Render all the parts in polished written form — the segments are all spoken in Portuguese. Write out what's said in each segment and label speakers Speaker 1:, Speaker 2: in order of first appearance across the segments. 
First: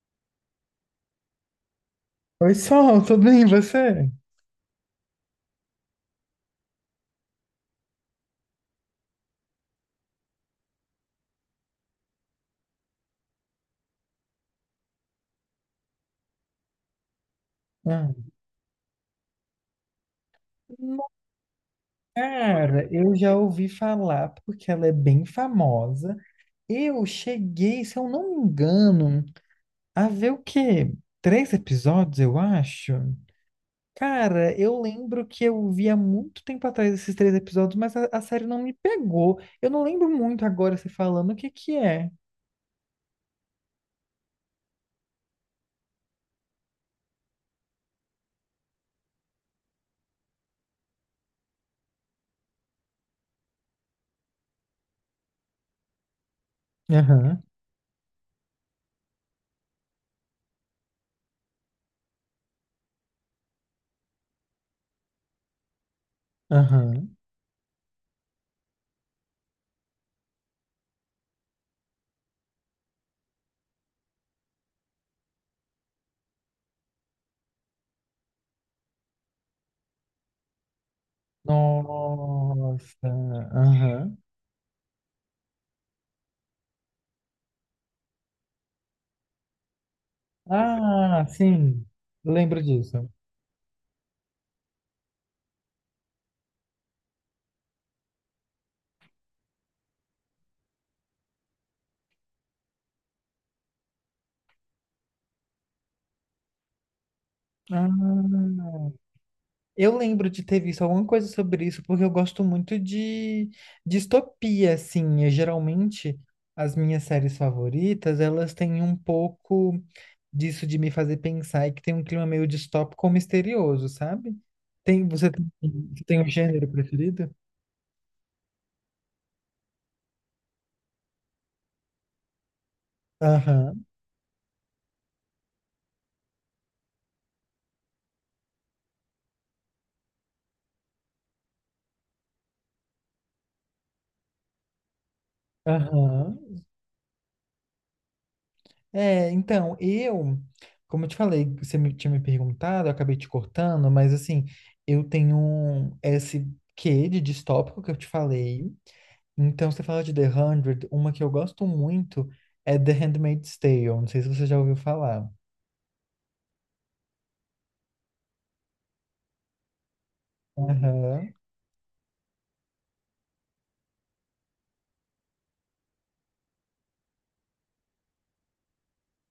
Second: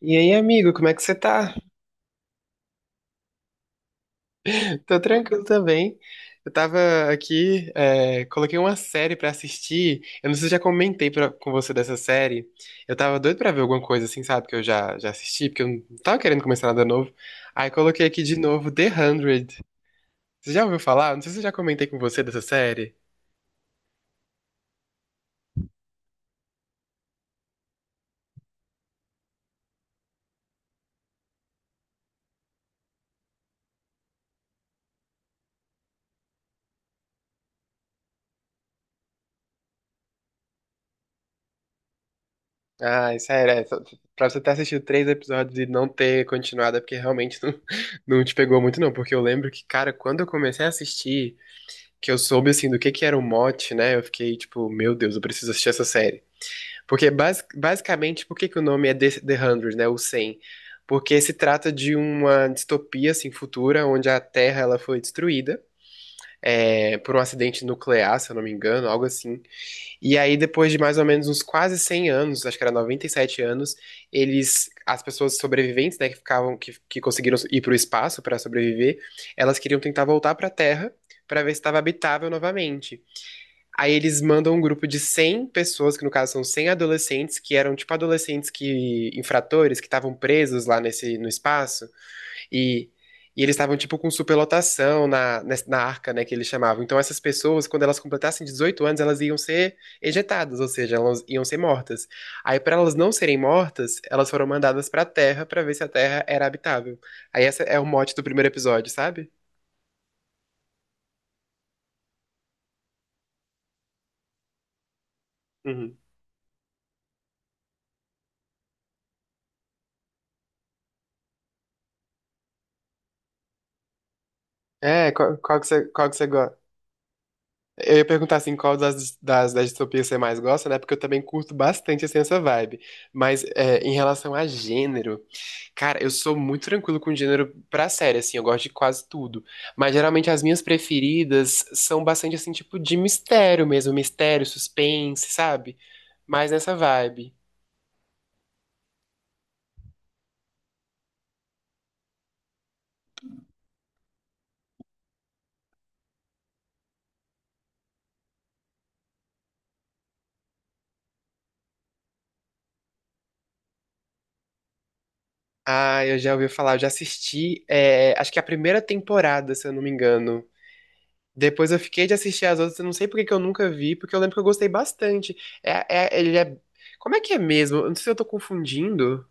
Speaker 1: E aí, amigo, como é que você tá?
Speaker 2: Oi, Sol, tudo bem, e você?
Speaker 1: Tô tranquilo também. Eu tava aqui, coloquei uma série pra assistir. Eu não sei se eu já comentei com você dessa série. Eu tava doido pra ver alguma coisa assim, sabe? Que eu já assisti, porque eu não tava querendo começar nada novo. Aí coloquei
Speaker 2: Ah,
Speaker 1: aqui de novo The 100. Você já ouviu falar? Não sei se eu já comentei com você dessa
Speaker 2: cara,
Speaker 1: série.
Speaker 2: eu já ouvi falar porque ela é bem famosa. Eu cheguei, se eu não me engano, a ver o quê? Três episódios, eu acho. Cara, eu lembro que eu vi há muito tempo atrás esses três episódios, mas a série não me pegou. Eu não lembro muito agora você falando o que que é.
Speaker 1: Ah, sério, pra você ter assistido três episódios e não ter continuado, é porque realmente não, não te pegou muito, não. Porque eu lembro que, cara, quando eu comecei a assistir. Que eu soube, assim, do que era o mote, né? Eu fiquei, tipo, meu Deus, eu preciso assistir essa série. Porque,
Speaker 2: Aham,
Speaker 1: basicamente, por que que o nome é The 100, né? O 100? Porque se trata de uma distopia, assim, futura, onde a Terra, ela foi destruída
Speaker 2: aham.
Speaker 1: por um acidente nuclear, se eu não me engano, algo assim. E aí, depois de mais ou menos uns quase 100 anos, acho que era 97 anos, eles, as pessoas sobreviventes, né, que ficavam, que conseguiram ir para o espaço para sobreviver, elas queriam tentar voltar para a Terra para ver se estava habitável novamente.
Speaker 2: Nossa,
Speaker 1: Aí
Speaker 2: aham.
Speaker 1: eles mandam um grupo de 100 pessoas, que no caso são 100 adolescentes, que eram tipo adolescentes que infratores, que estavam presos lá nesse
Speaker 2: Ah,
Speaker 1: no
Speaker 2: sim,
Speaker 1: espaço
Speaker 2: eu lembro
Speaker 1: e
Speaker 2: disso.
Speaker 1: e eles estavam tipo com superlotação na arca, né, que eles chamavam. Então essas pessoas, quando elas completassem 18 anos, elas iam ser ejetadas, ou seja, elas iam ser mortas. Aí para elas não serem mortas, elas foram mandadas para a Terra para ver se a Terra era habitável. Aí essa é o
Speaker 2: Ah,
Speaker 1: mote do primeiro episódio, sabe?
Speaker 2: eu lembro de ter visto alguma coisa sobre isso, porque eu gosto muito de distopia, assim. E,
Speaker 1: Uhum.
Speaker 2: geralmente, as minhas séries favoritas, elas têm um pouco disso de me fazer pensar e que tem um clima meio distópico ou misterioso, sabe? Tem,
Speaker 1: É,
Speaker 2: você
Speaker 1: qual,
Speaker 2: tem, você
Speaker 1: qual que
Speaker 2: tem
Speaker 1: você
Speaker 2: um gênero preferido?
Speaker 1: eu ia perguntar assim, qual das distopias você mais gosta, né? Porque eu também curto bastante assim, essa vibe. Mas
Speaker 2: Aham,
Speaker 1: em relação a gênero, cara, eu sou muito tranquilo com gênero pra série, assim, eu gosto de quase tudo. Mas geralmente as minhas preferidas são bastante assim, tipo, de mistério mesmo, mistério, suspense, sabe?
Speaker 2: aham.
Speaker 1: Mais nessa vibe.
Speaker 2: É, então, eu, como eu te falei, tinha me perguntado, eu acabei te cortando, mas assim, esse quê de distópico que eu te falei. Então, você fala de The Hundred, uma que eu gosto muito é The Handmaid's Tale, não sei se você já ouviu falar.
Speaker 1: Ah, eu já ouvi falar, eu já assisti, acho que a primeira temporada, se eu não me engano.
Speaker 2: Aham.
Speaker 1: Depois eu fiquei de assistir as outras, eu não sei por que que eu nunca vi, porque eu lembro que eu gostei bastante. Ele é. Como é que é mesmo? Eu não sei se eu tô confundindo.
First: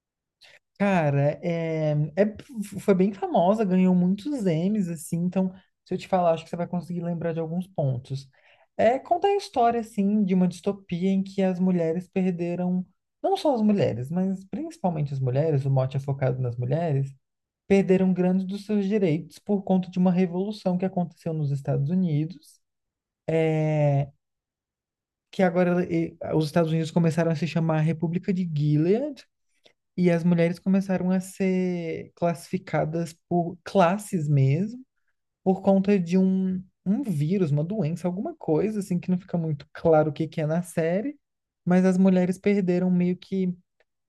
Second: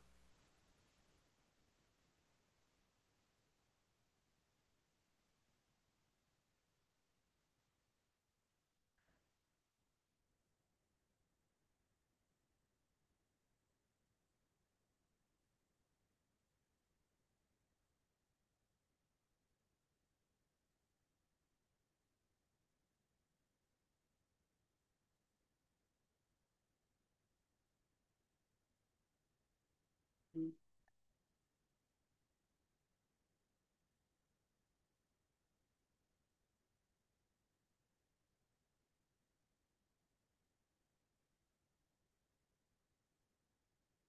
Speaker 2: Cara, é- foi bem famosa, ganhou muitos Emmys, assim, então, se eu te falar, acho que você vai conseguir lembrar de alguns pontos. É contar a história, assim, de uma distopia em que as mulheres perderam, não só as mulheres, mas principalmente as mulheres, o mote é focado nas mulheres, perderam grandes dos seus direitos por conta de uma revolução que aconteceu nos Estados Unidos, que agora eh, os Estados Unidos começaram a se chamar República de Gilead. E as mulheres começaram a ser classificadas por classes mesmo, por conta de um vírus, uma doença, alguma coisa, assim, que não fica muito claro o que que é na série, mas as mulheres perderam meio que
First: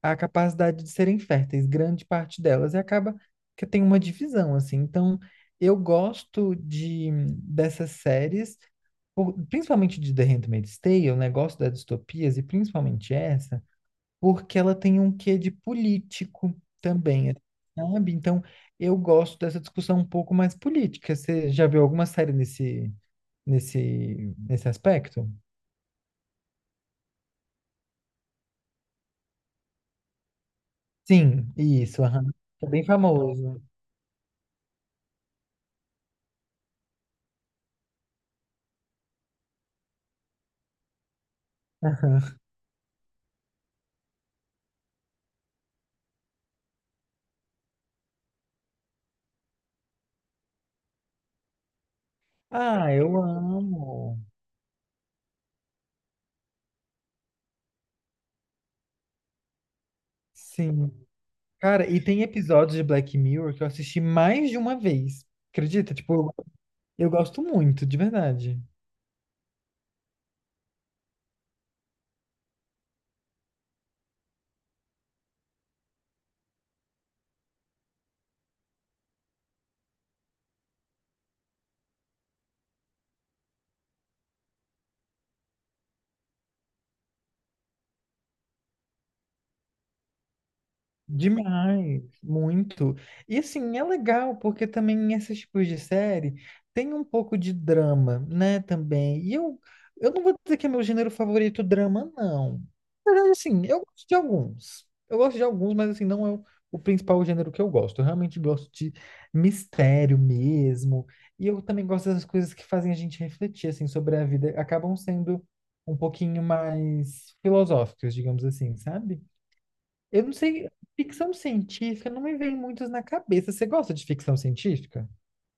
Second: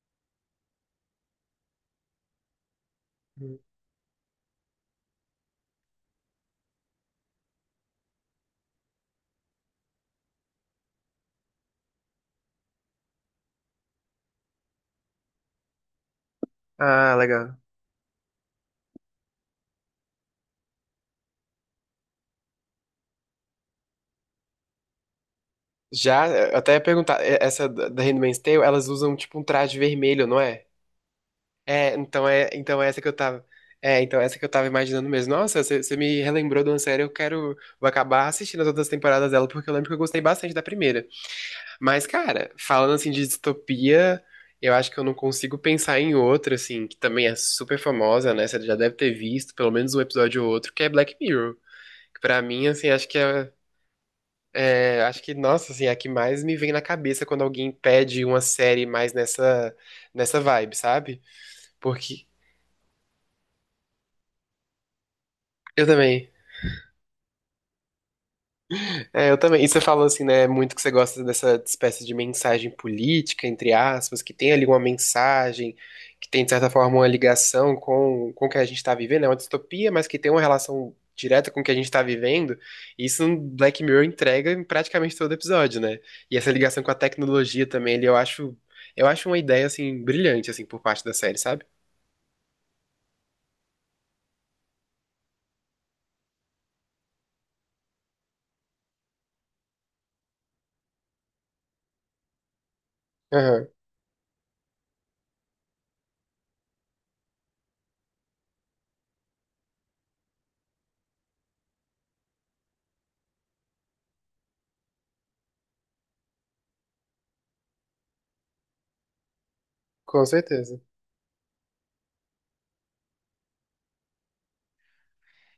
Speaker 2: a capacidade de serem férteis, grande parte delas, e acaba que tem uma divisão, assim. Então, eu gosto de dessas séries, por- principalmente de The Handmaid's Tale, o negócio das distopias, e principalmente essa porque ela tem um quê de político
Speaker 1: Ah,
Speaker 2: também,
Speaker 1: legal.
Speaker 2: sabe? Então, eu gosto dessa discussão um pouco mais política. Você já viu alguma série nesse, nesse, nesse aspecto?
Speaker 1: Já, eu até ia perguntar, essa da Handmaid's Tale, elas usam tipo um traje vermelho, não é?
Speaker 2: Sim,
Speaker 1: É,
Speaker 2: isso,
Speaker 1: então
Speaker 2: aham.
Speaker 1: é,
Speaker 2: É
Speaker 1: então
Speaker 2: bem
Speaker 1: é essa que eu tava.
Speaker 2: famoso.
Speaker 1: É, então é essa que eu tava imaginando mesmo. Nossa, você me relembrou de uma série, eu quero. Vou acabar assistindo as outras temporadas dela, porque eu lembro que eu gostei bastante da primeira. Mas, cara, falando assim de distopia, eu acho que eu não consigo pensar em outra, assim, que também é super famosa, né? Você já deve ter visto pelo menos um episódio ou outro, que é Black Mirror. Que pra mim, assim,
Speaker 2: Ah,
Speaker 1: acho que
Speaker 2: eu
Speaker 1: é,
Speaker 2: amo.
Speaker 1: é, Acho que, nossa, assim, é a que mais me vem na cabeça quando alguém pede uma série mais nessa vibe,
Speaker 2: Sim.
Speaker 1: sabe?
Speaker 2: Cara, e tem
Speaker 1: Porque.
Speaker 2: episódios de Black Mirror que eu assisti mais de uma vez.
Speaker 1: Eu
Speaker 2: Acredita? Tipo,
Speaker 1: também.
Speaker 2: eu gosto muito, de verdade.
Speaker 1: É, eu também. E você falou assim, né, muito que você gosta dessa espécie de mensagem política, entre aspas, que tem ali uma mensagem, que tem, de certa forma, uma ligação com o que a gente está vivendo, é uma distopia, mas que tem uma relação direta com o que a gente está vivendo. E isso no Black Mirror entrega em praticamente todo episódio, né? E essa ligação com a tecnologia também, ele, eu acho uma ideia, assim, brilhante, assim, por parte da série, sabe?
Speaker 2: Demais, muito. E assim, é legal, porque também esses tipos de série tem um pouco de drama, né, também. E eu não vou dizer que é meu gênero favorito drama, não. Mas assim,
Speaker 1: Aham,
Speaker 2: eu gosto de alguns. Eu gosto de alguns, mas assim, não é o principal gênero que eu gosto. Eu realmente gosto de mistério mesmo. E eu também gosto das coisas que fazem a gente refletir, assim, sobre a vida. Acabam sendo um pouquinho mais filosóficas, digamos assim, sabe? Eu
Speaker 1: com
Speaker 2: não sei,
Speaker 1: certeza.
Speaker 2: ficção científica não me vem muitos na cabeça. Você gosta de ficção científica?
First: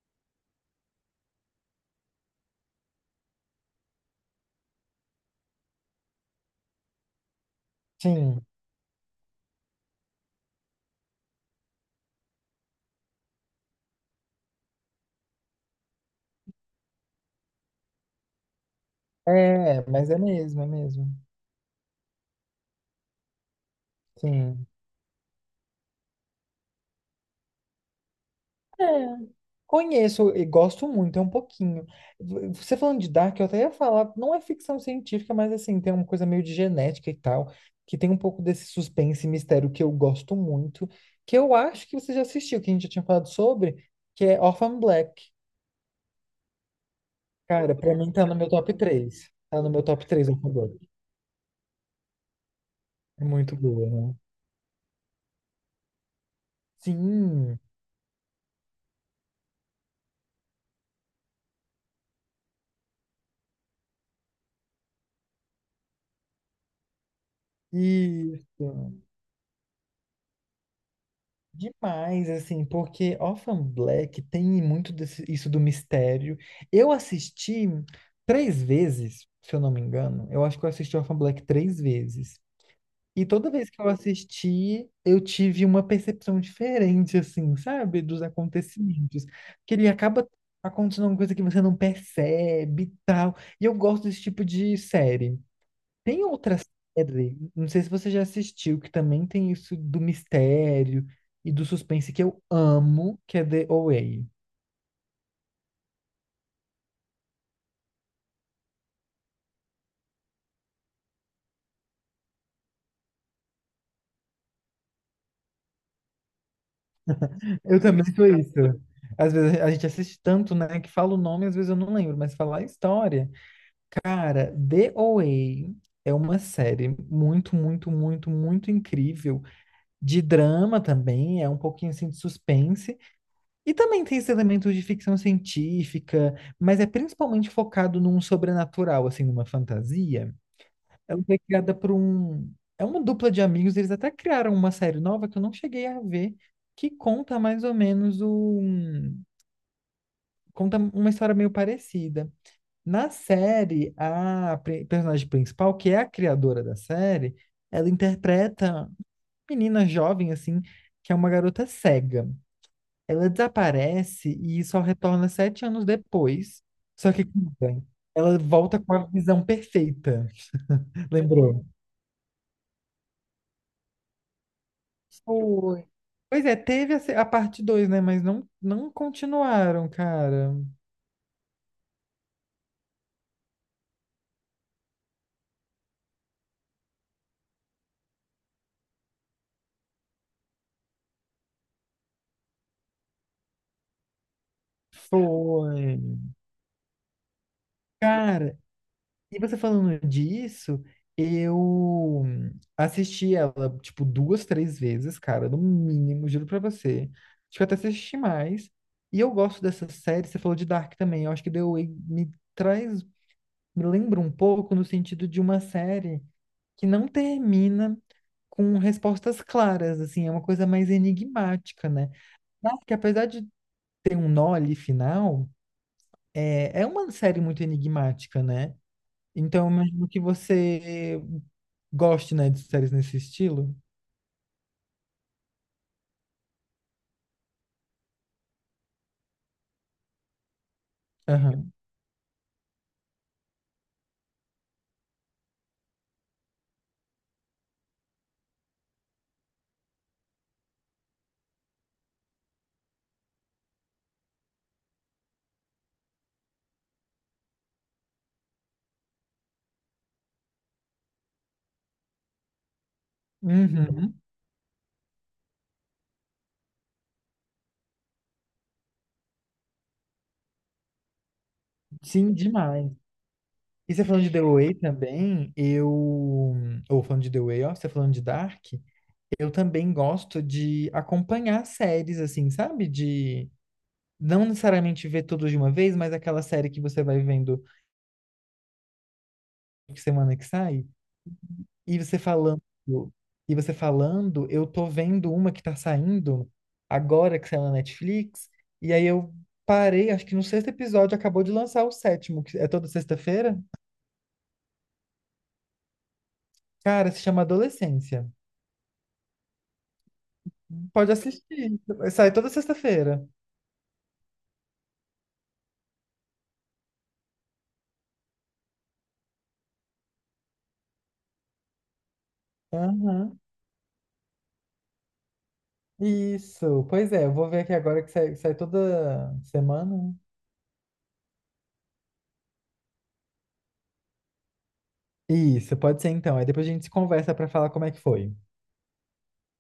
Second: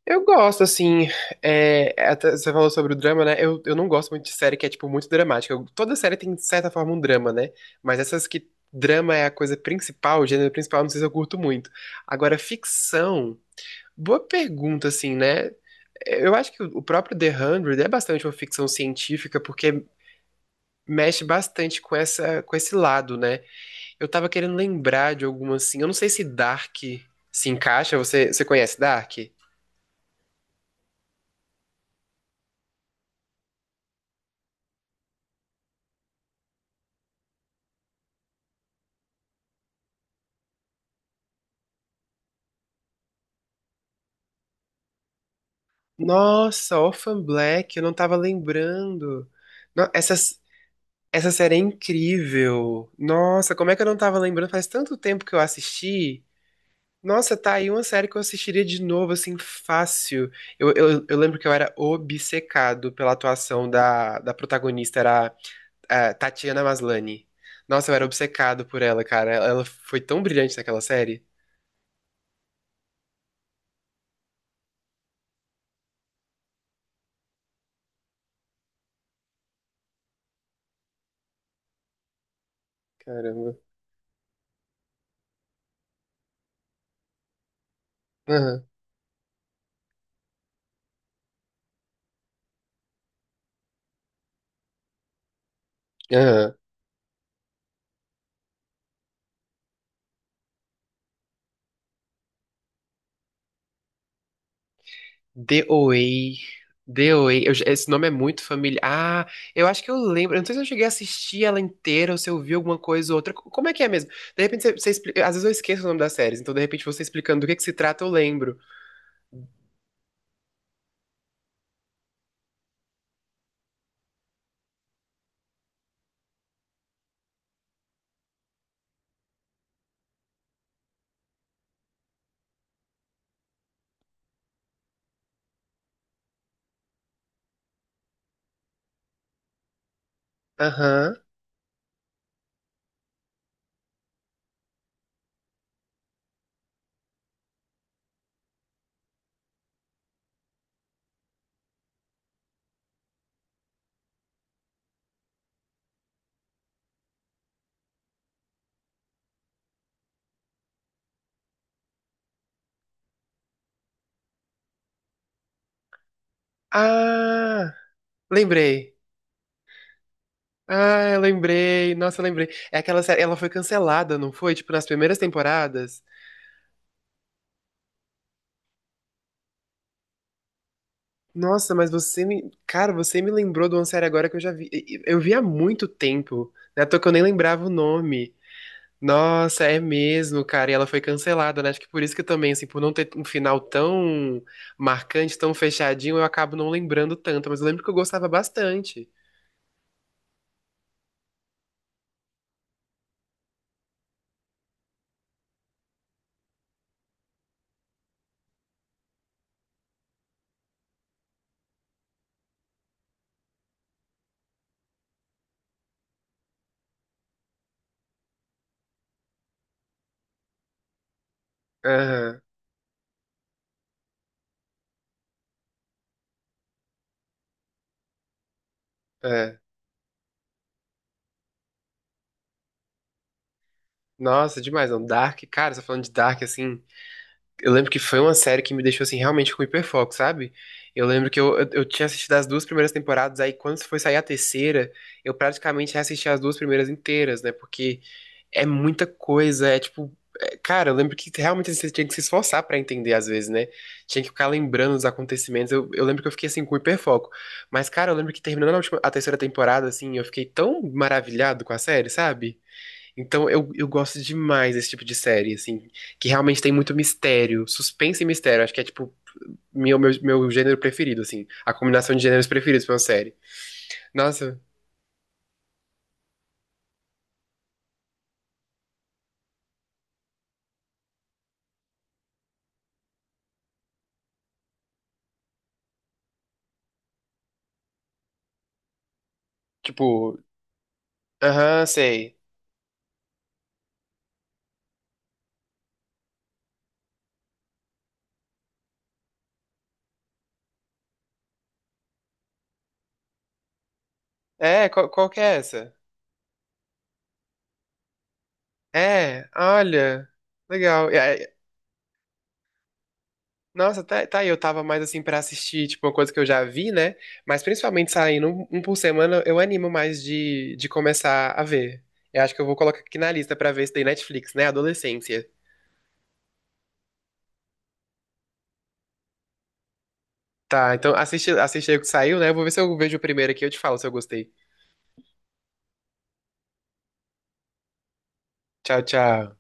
Speaker 1: Eu gosto, assim, até você falou sobre o drama, né? Eu não gosto muito de série que é, tipo, muito dramática. Toda série tem, de certa forma, um drama, né? Mas essas
Speaker 2: Sim,
Speaker 1: que drama é a coisa principal, o gênero principal, não sei se eu curto muito. Agora, ficção, boa pergunta, assim, né? Eu acho que o próprio The 100 é bastante uma ficção científica, porque
Speaker 2: é, mas é mesmo, é mesmo.
Speaker 1: mexe bastante com essa, com esse lado, né? Eu tava querendo
Speaker 2: Sim.
Speaker 1: lembrar de alguma, assim, eu não sei se Dark se encaixa, você conhece
Speaker 2: É.
Speaker 1: Dark?
Speaker 2: Conheço e gosto muito, é um pouquinho. Você falando de Dark, eu até ia falar, não é ficção científica, mas assim, tem uma coisa meio de genética e tal, que tem um pouco desse suspense e mistério que eu gosto muito, que eu acho que você já assistiu, que a gente já tinha falado sobre, que é Orphan Black.
Speaker 1: Nossa, Orphan
Speaker 2: Cara,
Speaker 1: Black, eu não
Speaker 2: pra mim
Speaker 1: tava
Speaker 2: tá no meu top
Speaker 1: lembrando.
Speaker 2: 3, tá no meu
Speaker 1: No-
Speaker 2: top
Speaker 1: Essa,
Speaker 2: 3 Orphan Black.
Speaker 1: essa série é incrível.
Speaker 2: É
Speaker 1: Nossa,
Speaker 2: muito
Speaker 1: como é que eu não
Speaker 2: boa, né?
Speaker 1: tava lembrando? Faz tanto tempo que eu assisti. Nossa, tá
Speaker 2: Sim,
Speaker 1: aí uma série que eu assistiria de novo, assim, fácil. Eu lembro que eu era obcecado pela atuação da protagonista, era a Tatiana Maslany. Nossa, eu era obcecado por
Speaker 2: isso.
Speaker 1: ela, cara. Ela foi tão brilhante naquela série.
Speaker 2: Demais, assim, porque Orphan Black tem muito desse- isso do mistério. Eu assisti três vezes, se eu não me engano. Eu acho que eu assisti Orphan Black três vezes. E toda
Speaker 1: Caramba.
Speaker 2: vez que eu assisti, eu tive uma percepção diferente, assim, sabe, dos
Speaker 1: Aham.
Speaker 2: acontecimentos. Porque ele acaba acontecendo alguma coisa que você não percebe e tal. E eu gosto desse tipo de série. Tem
Speaker 1: Aham.
Speaker 2: outra série, não sei se você já assistiu, que também tem isso do mistério e do suspense que eu amo, que é The Away.
Speaker 1: DOA. DOA. Esse nome é muito familiar. Ah, eu acho que eu lembro. Eu não sei se eu cheguei a assistir ela inteira ou se eu vi alguma coisa ou outra. Como é que é mesmo? De repente você explica. Às vezes eu esqueço o nome das séries, então de repente você explicando do que se
Speaker 2: Eu também
Speaker 1: trata, eu
Speaker 2: sou isso.
Speaker 1: lembro.
Speaker 2: Às vezes a gente assiste tanto, né, que fala o nome, às vezes eu não lembro, mas fala a história. Cara, The Away é uma série muito, muito, muito, muito incrível. De drama também, é um pouquinho assim de suspense. E também tem esse elemento de ficção científica, mas é principalmente focado num sobrenatural, assim, numa fantasia.
Speaker 1: Aham.
Speaker 2: Ela foi criada por um. É uma dupla de amigos, eles até criaram uma série nova que eu não cheguei a ver, que conta mais ou menos um. Conta uma história meio parecida. Na série, a personagem principal, que é a criadora da série, ela interpreta uma menina jovem, assim, que é uma garota cega. Ela desaparece e só retorna 7 anos depois. Só que,
Speaker 1: Ah,
Speaker 2: cuida, ela volta com
Speaker 1: lembrei.
Speaker 2: a visão perfeita,
Speaker 1: Ah, eu
Speaker 2: lembrou?
Speaker 1: lembrei. Nossa, eu lembrei. É aquela série. Ela foi cancelada, não foi? Tipo, nas primeiras
Speaker 2: Foi.
Speaker 1: temporadas.
Speaker 2: Pois é, teve a, se- a parte dois, né? Mas não, não continuaram, cara.
Speaker 1: Nossa, mas você me. Cara, você me lembrou de uma série agora que eu já vi. Eu vi há muito tempo. Né? À toa que eu nem lembrava o nome. Nossa, é mesmo, cara. E ela foi cancelada, né? Acho que por isso que também, assim, por não ter um final tão marcante, tão
Speaker 2: Foi.
Speaker 1: fechadinho, eu acabo não lembrando tanto. Mas eu lembro que eu gostava
Speaker 2: Cara,
Speaker 1: bastante.
Speaker 2: e você falando disso, eu assisti ela, tipo, duas, três vezes, cara, no mínimo, juro pra você. Acho que eu até assisti mais. E eu gosto dessa série, você falou de Dark também. Eu acho que The Way me traz, me lembra um pouco no sentido de uma série que não termina com respostas claras, assim, é uma coisa mais enigmática, né?
Speaker 1: Aham,
Speaker 2: Dark, apesar de tem um nó ali final, é uma série muito enigmática, né?
Speaker 1: é.
Speaker 2: Então, eu imagino que você goste, né, de séries nesse estilo.
Speaker 1: Nossa, demais. Não. Dark, cara, você tá falando de Dark, assim. Eu lembro que foi uma série que me deixou, assim, realmente com hiperfoco, sabe? Eu lembro que eu, eu,
Speaker 2: Aham.
Speaker 1: eu tinha assistido as duas primeiras temporadas, aí quando foi sair a terceira, eu praticamente assisti as duas primeiras inteiras, né? Porque. É muita coisa, é tipo. Cara, eu lembro que realmente você tinha que se esforçar pra entender às vezes, né? Tinha que ficar lembrando dos acontecimentos. Eu lembro que eu fiquei assim com hiperfoco. Mas, cara, eu lembro que terminando a última, a terceira temporada, assim, eu fiquei tão maravilhado com a série, sabe? Então eu
Speaker 2: Uhum.
Speaker 1: gosto demais desse tipo de série, assim, que realmente tem muito mistério, suspense e mistério. Acho que é tipo meu gênero preferido, assim, a combinação de
Speaker 2: Sim,
Speaker 1: gêneros preferidos
Speaker 2: demais.
Speaker 1: pra uma série.
Speaker 2: E você falando de The
Speaker 1: Nossa,
Speaker 2: Way também, eu. Ou falando de The Way, ó, você falando de Dark, eu também gosto de acompanhar séries, assim, sabe? De não necessariamente ver tudo de uma vez, mas aquela série que você vai vendo semana
Speaker 1: tipo,
Speaker 2: que sai.
Speaker 1: aham,
Speaker 2: E você
Speaker 1: sei.
Speaker 2: falando, e você falando, eu tô vendo uma que tá saindo agora que saiu na Netflix, e aí eu parei, acho que no sexto episódio acabou de lançar o sétimo, que é toda sexta-feira.
Speaker 1: É, qual que é essa?
Speaker 2: Cara, se chama Adolescência.
Speaker 1: É, olha, legal.
Speaker 2: Pode
Speaker 1: É, é,
Speaker 2: assistir. Sai toda sexta-feira.
Speaker 1: nossa, tá aí, eu tava mais assim pra assistir, tipo, uma coisa que eu já vi, né? Mas principalmente saindo um por semana, eu animo mais de começar a ver. Eu acho que eu vou colocar aqui na
Speaker 2: Aham.
Speaker 1: lista pra ver isso daí Netflix, né? Adolescência.
Speaker 2: Isso. Pois é, eu vou ver aqui agora que sai toda semana, né?
Speaker 1: Tá, então assiste, assiste aí o que saiu, né? Eu vou ver se eu vejo o primeiro aqui e eu te falo se eu gostei.
Speaker 2: Isso, pode ser então. Aí depois a gente se conversa pra falar como é que foi.
Speaker 1: Tchau, tchau.